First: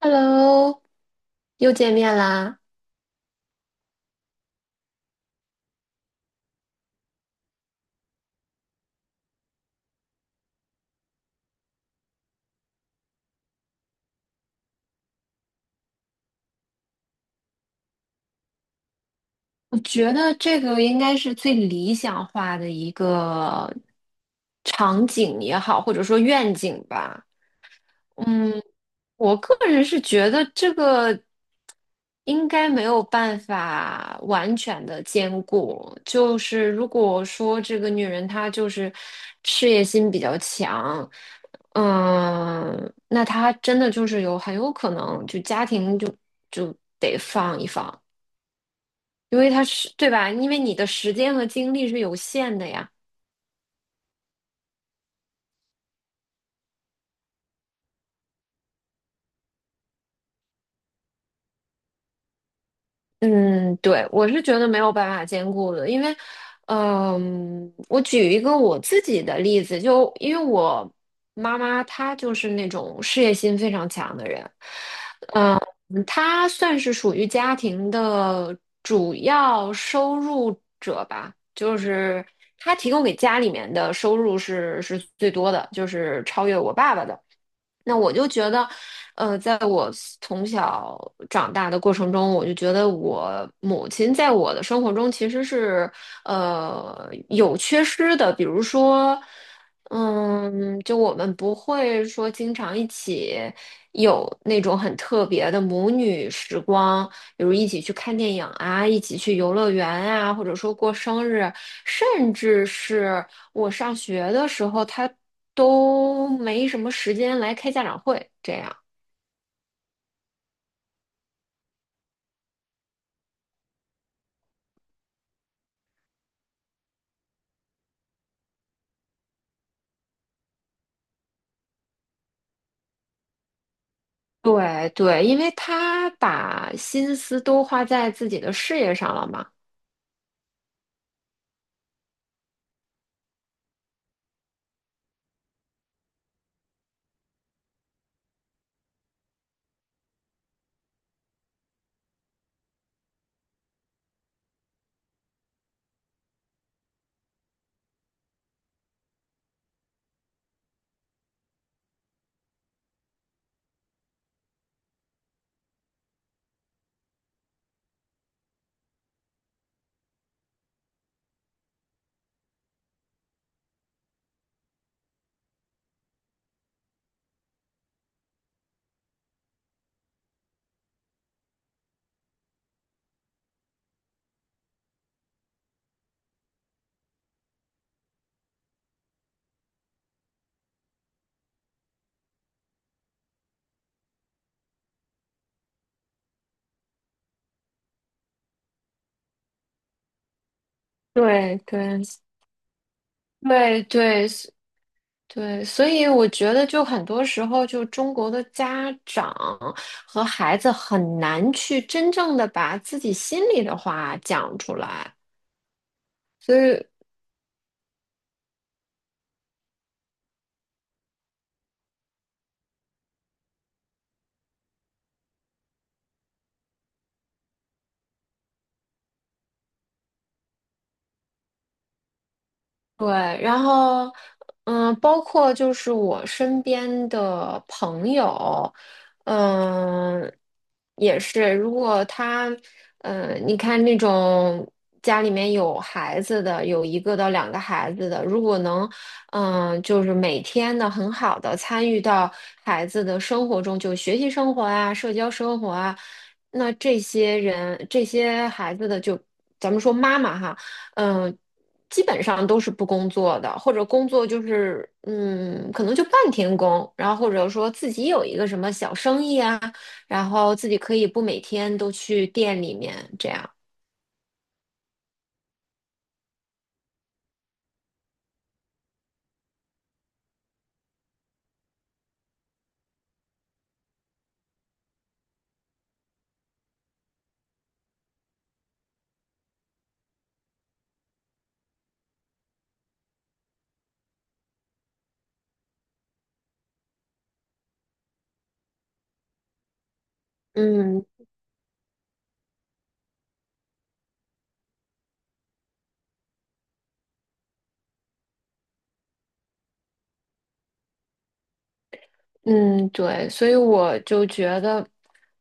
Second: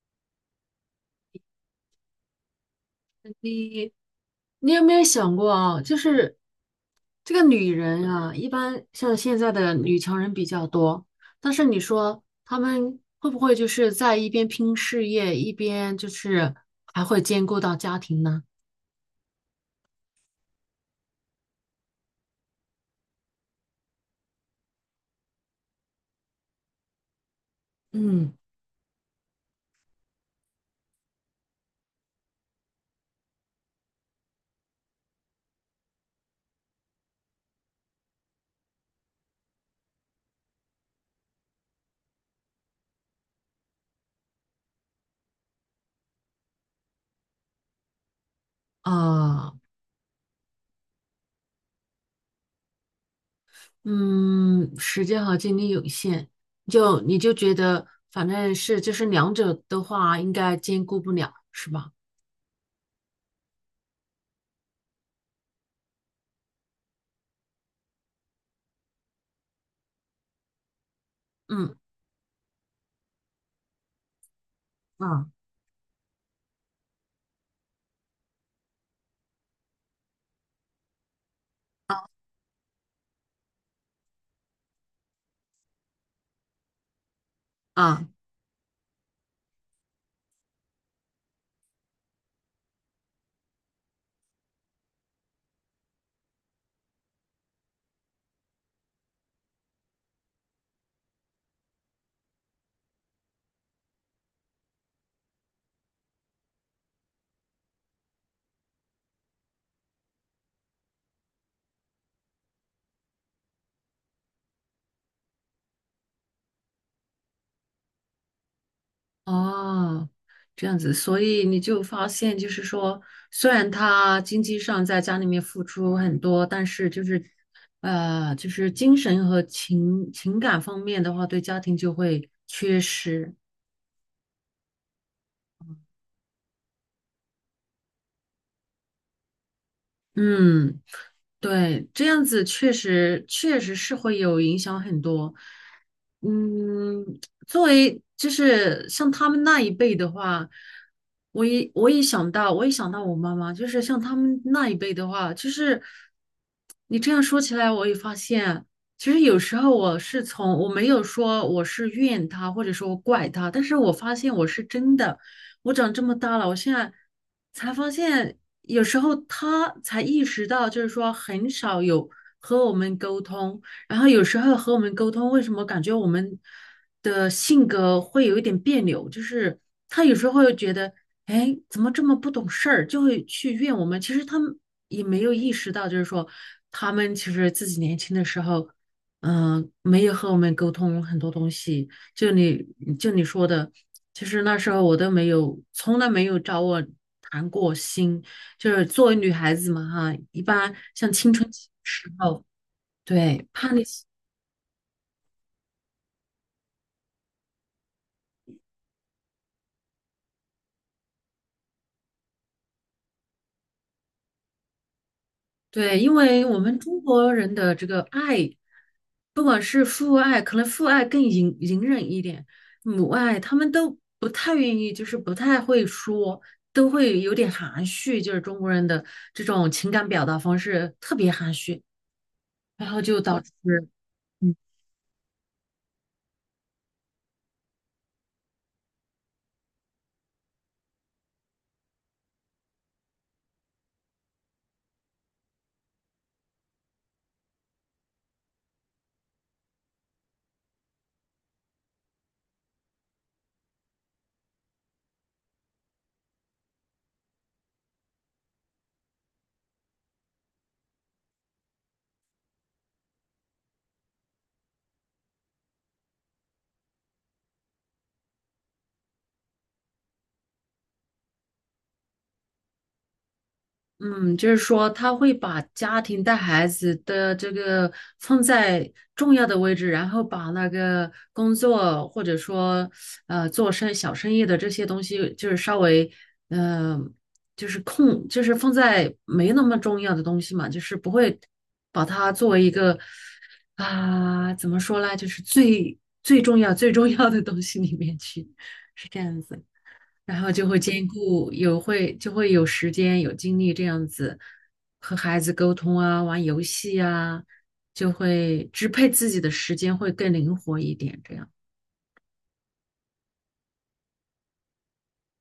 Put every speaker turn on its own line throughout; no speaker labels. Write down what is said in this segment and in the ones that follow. Hello，又见面啦！
你你有没有想过啊？就是,这个女人啊，一般像现在的女强人比较多，但是你说她们会不会就是在一边拼事业，一边就是还会兼顾到家庭呢？
我觉得这个应该是最理想化的一个场景也好，或者说愿景吧。
嗯。
嗯，我个人是觉得这个应该没有办法完全的兼顾。就是如果说这个女人她就是事业心比较强，那她真的就是有很有可能就家庭就得放一放，因为
啊，
她是，对吧？因为你的时间和精力是有限的呀。
嗯，时间和精力有限，就觉得反正是就是两者的话，应该兼顾不了，是吧？
嗯，对，我是觉得没有办法兼顾的，因为，我举一个我自己的例子，就因为我妈
嗯。
妈她就是那种事业心非常强的人，
啊。
嗯，她算是属于家庭的主要收入者吧，就是她提供给家里面的收入是最多的，就是超越我爸爸的。那
啊。
我就觉得，在我从小长大的过程中，我就觉得我母亲在我的生活中其实是，有缺失的。比如说，就我们不会说经常一起有那种很特别的母女时光，比如一起去看电影啊，一起去游乐园啊，或者说过生日，甚至是。我上学的时候，他都没什么时间来开家长会，这样。
哦，这样子，所以你就发现，就是说，虽然他经济上在家里面付出很多，但是就是，就是精神和情感方面的话，对家庭就会缺失。
对对，因为他把心思都花在自己的事业上了嘛。
嗯，对，这样子确实是会有影响很多。嗯，作为就是像他们那一辈的话，我一我一想到，我一想到我妈妈，就是像他们那一辈的话，就是你这样说起来，我也发现，其实有时候我是从我没有说我是怨他，或者说怪他，但是我发现我是真的。我长这么大了，我现在才发现，有时候他才意识到，就是说很少有和我们沟通，然后有时候和我们沟通，为什么感觉我们的性格会有一点别扭？就是他有时候会觉得，哎，怎么这么不懂事儿，就会去怨我们。其实他们也没有意识到，就是说他们其实自己年轻的时候。没有和我们沟通很多东西，就你就你说的，其实那时候我都没有，从来没有找我谈过心。就是作为女孩子嘛，哈，一般像青春
对
期的
对
时候，对，叛
对
逆期，
对对，所以我觉得就很多时候，就中国的家长和孩子很难去真正的把自己心里的话讲出来。
对，因为
所
我们
以。
中国人的这个爱，不管是父爱，可能父爱更隐忍一点，母爱他们都不太愿意，就是不太会说，都会有点含蓄，就是中国人的这种情感表达方式特别含蓄，然后
对，
就导致。
然后，
嗯。
包括就是我身边的朋友，嗯，也是，如果他，你看那种家里面有孩子的，有一个到两个孩子的，如果能，就是每天的很好的参与到孩子的生活中，就学习生活啊，社交生活啊，那这些人，这些孩子的就，咱们说妈妈哈。嗯，基本上都是不工作的，或者工作就是可能就半天工，然后或者说自己有一个什么小生意啊，然后自己可以不每天都去店里面这样。
嗯，就是说他会把家庭带孩子的这个放在重要的位置，然后把那个工作或者说做生小生意的这些东西，就是稍微嗯、呃就是空，就是放在没那么重要的东西嘛，就是不会把它作为一个怎么说呢，就是最重要的东西里面去，是这样子。然后就会
嗯
兼顾有会就会有时间有精力这样子和孩子沟通啊，玩游戏啊，就会支配自己的时间会更灵活一点，这样。
嗯，对，所以我就觉得，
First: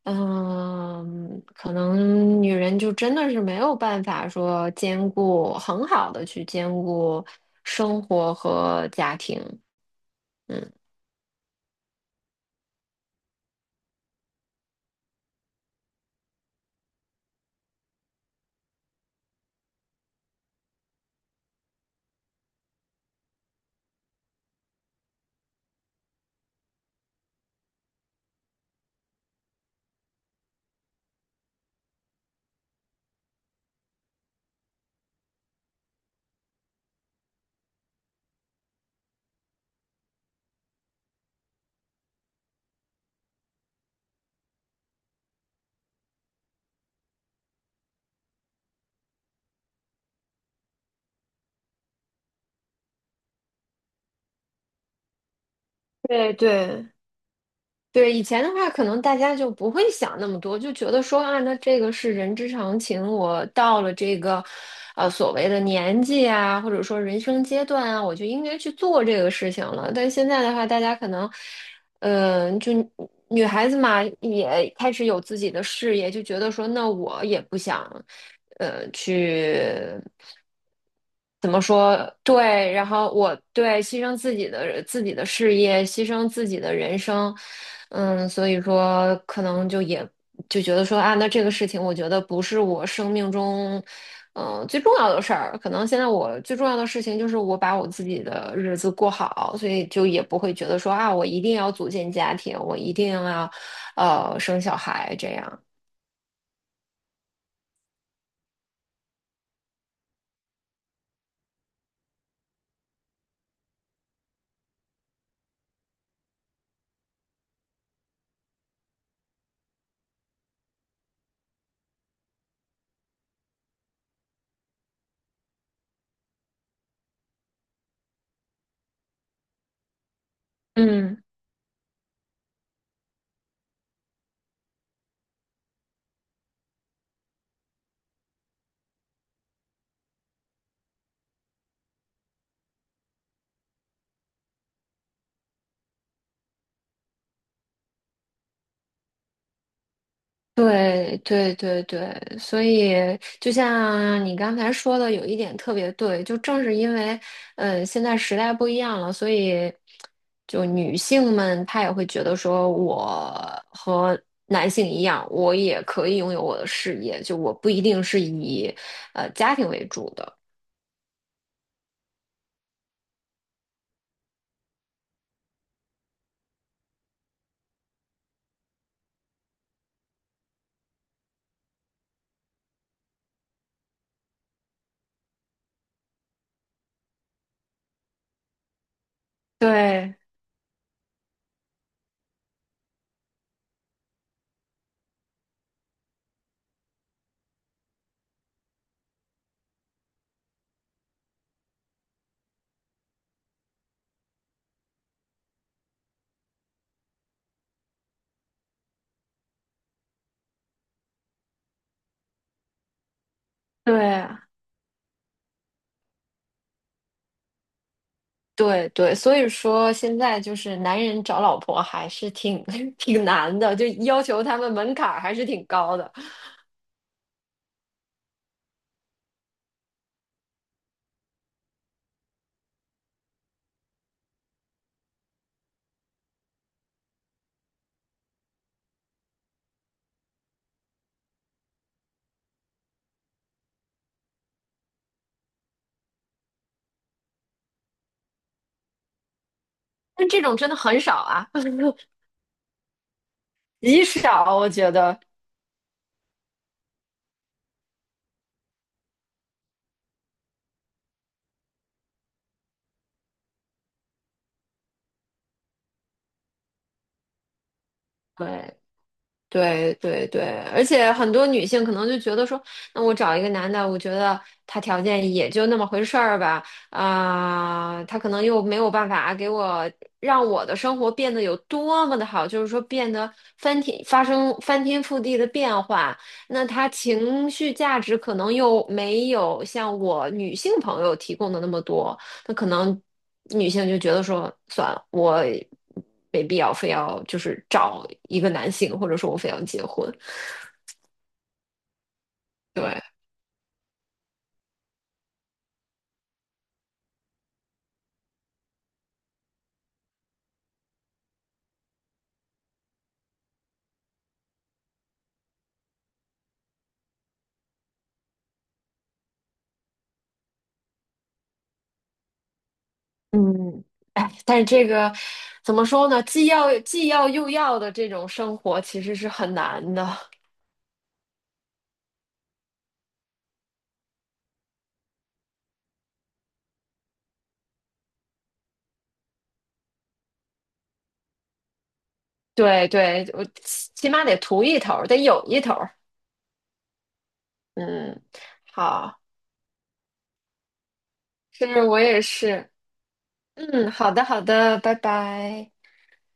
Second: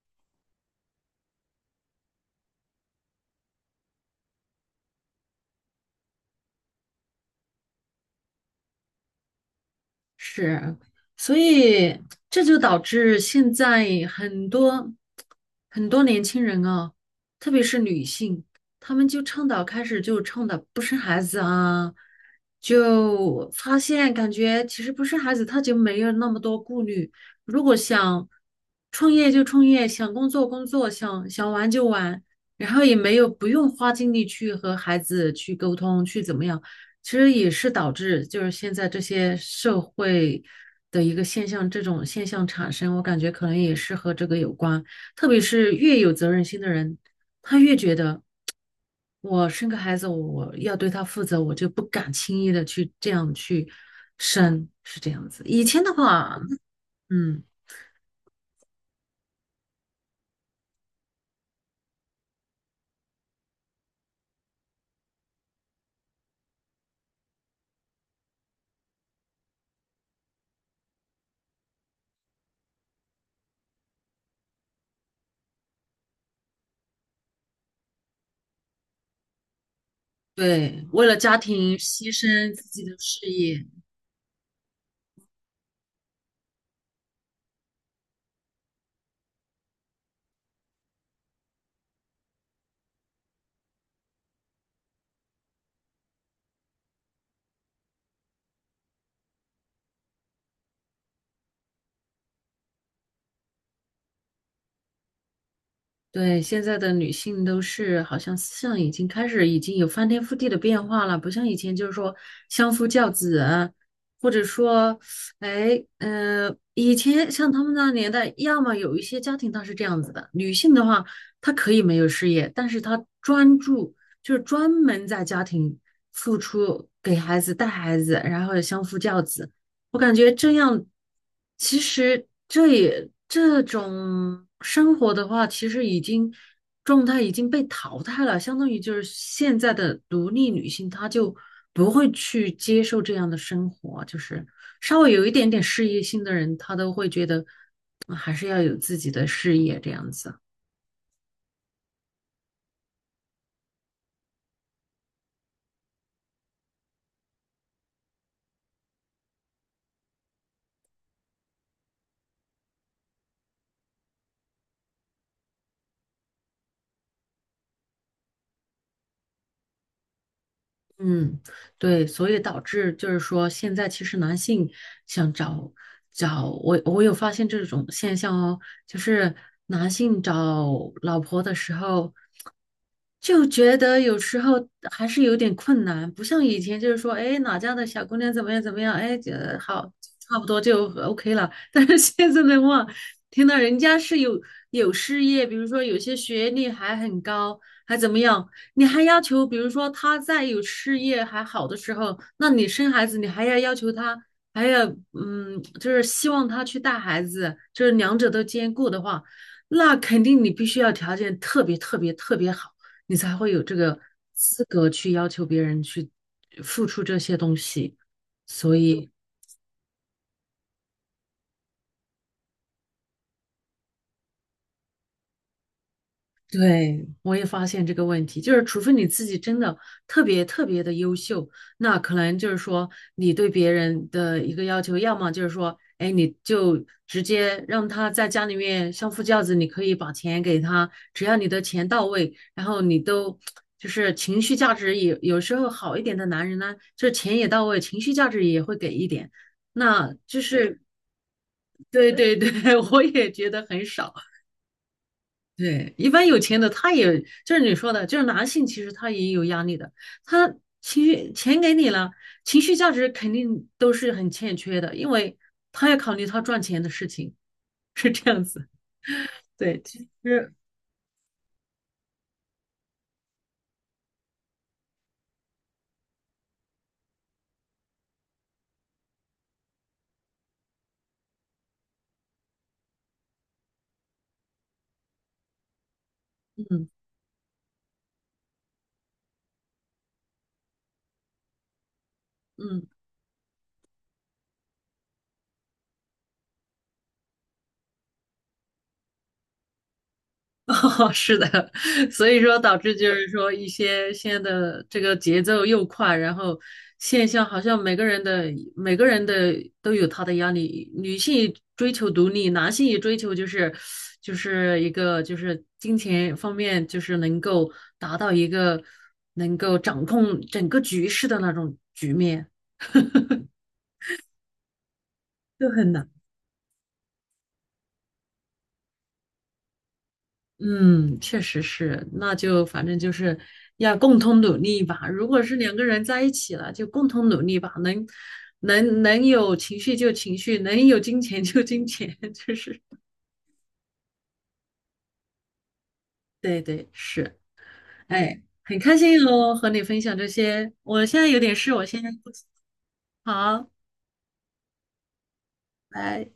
可能女人就真的是没有办法说兼顾很好的去兼顾生活和家庭。嗯。
是，所以这就导致现在很多年轻人啊，特别是女性，她们就倡导开始就倡导不生孩子啊，就发现感觉其实不生孩子，她就没有那么多顾虑。如果想创业就创业，想工作工作，想玩就玩，然后也没有不用花精力去和孩子去沟通，去怎么样。其实也是导致就是现在这些社会的一个现象，这种现象产生，我感觉可能也是和这个有关。特别是越有责任心的人，他越觉得我生个孩子，我要对他负责，我就不敢轻易的去这样去生，是这样子。以前的
对
话，
对，
嗯，
对，以前的话，可能大家就不会想那么多，就觉得说啊，那这个是人之常情。我到了这个，所谓的年纪啊，或者说人生阶段啊，我就应该去做这个事情了。但现在的话，大家可能，嗯、就女孩子嘛，也开始有自己的事业，就觉得说，那我也不想，去。
对，为了家庭牺牲自
对，
己
然
的
后
事
我
业，
对牺牲自己的事业，牺牲自己的人生，嗯，所以说可能就觉得说啊，那这个事情我觉得不是我生命中，最重要的事儿。可能现在我最重要的事情就是我把我自己的日子过好，所以就也不会觉得说啊，我一定要组建家庭，我一定要生小孩这样。
对，现在的女性都是好像思想已经有翻天覆地的变化了，不像以前就是说相夫教子啊，或者说，哎，嗯，以前像他们那年代，要么有一些家庭它是这样子的，女性的话，她可以没有事业，但是她就是专门在家庭付出，给孩子带孩子，然后相夫教子。我感觉这样，
嗯。
其实这种生活的话，其实状态已经被淘汰了，相当于就是现在的独立女性，她就不会去接受这样的生活，就是稍微有一点点事业心的人，她都会觉得嗯还是要有自己的事业这样子。
对对对对，所以就像你刚才说的，有一点特别对，就正是因为，现在时代不一样了，所以就女性们她也会觉得说，我和男性一样，我也可以拥有我的事业，就我不一定是以家庭为主的。
嗯，对，所以导致就是说，现在其实男性想找找我，我有发现这种现象哦，就是男性找老婆的时候，就觉得有时候还是有点困难，不像以前就是说，哎，哪家的小姑娘怎么样怎么样，哎，就好，
对
差不多就OK 了。但是现在的话，听到人家是有事业，比如说有些学历还很高，还怎么样，你还要求，比如说他在有事业还好的时候，那你生孩子，你还要要求他还要嗯，就是希望他去带孩子，就是两者都兼顾的话，那肯定你必须要条件特别好。你才会有这
对
个
啊
资格去要求别人去付出这些东西。所
对
以，
对，所以说现在就是男人找老婆还是挺 挺难的，就要求他们门槛儿还是挺高的。
对，我也发现这个问题，就是除非你自己真的特别特别的优秀，那可能就是说你对别人的一个要求，要么就是说，哎，你就直接让他在家里面相夫教子，你可以把钱给他，只要你的钱到位，然后就是情绪价值也有时候好一点的男人呢，就是钱也到位，情绪价值也会给一点，那
但
就
这种真的
是
很少啊。
对 对对，我也觉得很
极
少。
少，我觉得。
对，一般有钱的他也就是你说的，就是男性，其实他也有压力的。他钱给你了，情绪价值肯定都是很欠缺的，因为他要考虑他赚钱的事情，是这样子。
对
对，
对
其
对对，
实，
而且很多女性可能就觉得说，那我找一个男的，我觉得他条件也就那么回事儿吧，他可能又没有办法给我让我的生活变得有多么的好，就是说变得翻天覆地的变化，那他
嗯。
情绪价值可能又没有像我女性朋友提供的那么多。那可
嗯。
能女性就觉得说，算了，我没必要非要就是找一个男性，或者说我非要结婚。
哦，是的，所以说导致
对，
就是说一些现在的这个节奏又快，然后现象好像每个人的都有他的压力，女性追求独立，男性也追求就是一个就是金钱方面就是能够达到一个能够掌控整个局势的那种局面，
嗯，哎，但是这个
就
怎么
很
说
难。
呢？既要又要的这种生活其实是很难的。
嗯，确实是，那就反正就是要共同努力吧。如果是两个人在一起了，就共同努力吧，能有情绪就情绪，能有金钱就金钱，就是
对对，我起码得图一头儿得有一头儿
对对是，
嗯，
哎，很开心
好，
哦，和你分享这些。我现在有点
是
事，我
我
先
也是。
好，
嗯，好的好的，拜拜。
拜。